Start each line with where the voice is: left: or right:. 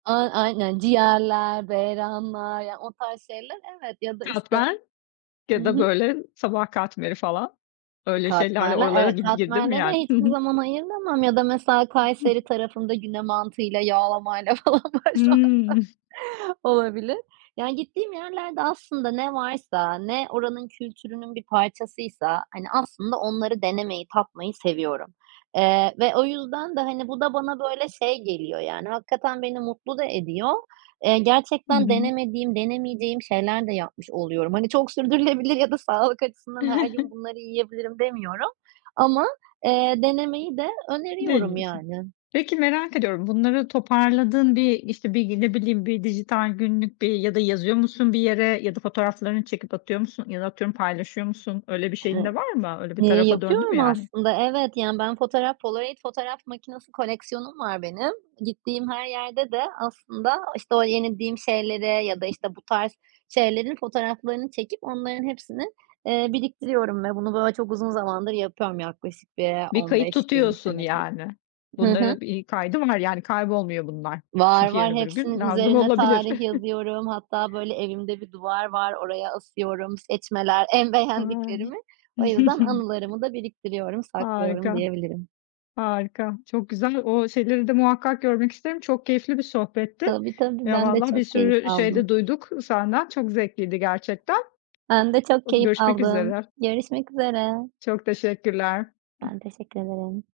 right: A, aynen. Ciğerler, beyranlar... Yani, o tarz şeyler, evet. Ya da, işte
left: Katmer
right: Hı
left: ya da,
right: hı.
left: böyle, sabah katmeri falan
right: E,
left: öyle şeylerle
right: katmerler,
left: oralara
right: evet,
left: gi girdin mi
right: katmerlere
left: yani? Hı
right: hiçbir
left: hı.
right: zaman ayıramam ya da mesela Kayseri
left: [unintelligible]
right: tarafında güne mantıyla yağlamayla falan başlamak
left: Hımm.
right: Olabilir. Yani gittiğim yerlerde aslında ne varsa, ne oranın kültürünün bir parçasıysa, hani, aslında onları denemeyi tatmayı seviyorum. Eee, ve o yüzden de, hani, bu da bana, böyle, şey geliyor Yani, hakikaten beni mutlu da ediyor. Eee,
left: Hı
right: gerçekten
left: hı.
right: denemediğim, denemeyeceğim şeyler de yapmış oluyorum. Hani, "Çok sürdürülebilir ya da sağlık açısından her gün bunları yiyebilirim." demiyorum ama, eee, denemeyi de öneriyorum
left: Deniyorsun.
right: yani.
left: Peki, merak ediyorum bunları toparladın bir, işte, ne bileyim, bir dijital günlük bir ya da yazıyor musun bir yere? Ya da fotoğraflarını çekip atıyor musun? Ya da atıyorum paylaşıyor musun? Öyle bir şeyin de var mı? Öyle bir
right: Eee,
left: tarafa döndü mü
right: yapıyorum
left: yani?
right: aslında, evet, yani ben fotoğraf polaroid fotoğraf makinesi koleksiyonum var benim. Gittiğim her yerde de aslında, işte, o denediğim şeyleri ya da, işte, bu tarz şeylerin fotoğraflarını çekip onların hepsini, eee, biriktiriyorum ve bunu, böyle, çok uzun zamandır yapıyorum yaklaşık bir
left: Bir
right: on
left: kayıt
right: beş yirmi
left: tutuyorsun
right: senedir.
left: yani.
right: Hı hı.
left: Bunların bir kaydı var yani, kaybolmuyor bunlar.
right: Var,
left: Çünkü
right: var.
left: yarın öbür gün
right: hepsinin
left: lazım
right: üzerine
left: olabilir.
right: tarih yazıyorum. Hatta, böyle, evimde bir duvar var oraya asıyorum seçmeler, en
left: A! Ne
right: beğendiklerimi. O yüzden anılarımı da biriktiriyorum, saklıyorum
left: Harika,
right: diyebilirim.
left: harika, çok güzel. O şeyleri de muhakkak görmek isterim. Çok keyifli bir sohbetti.
right: Tabii, tabii,
left: Ya,
right: ben de
left: vallahi bir
right: çok keyif
left: sürü şey
right: aldım.
left: de duyduk senden. Çok zevkliydi gerçekten.
right: Ben de çok
left: Iıı,
right: keyif
left: görüşmek
right: aldım.
left: üzere.
right: Görüşmek üzere.
left: Çok teşekkürler.
right: Ben
left: Hıh.
right: teşekkür ederim.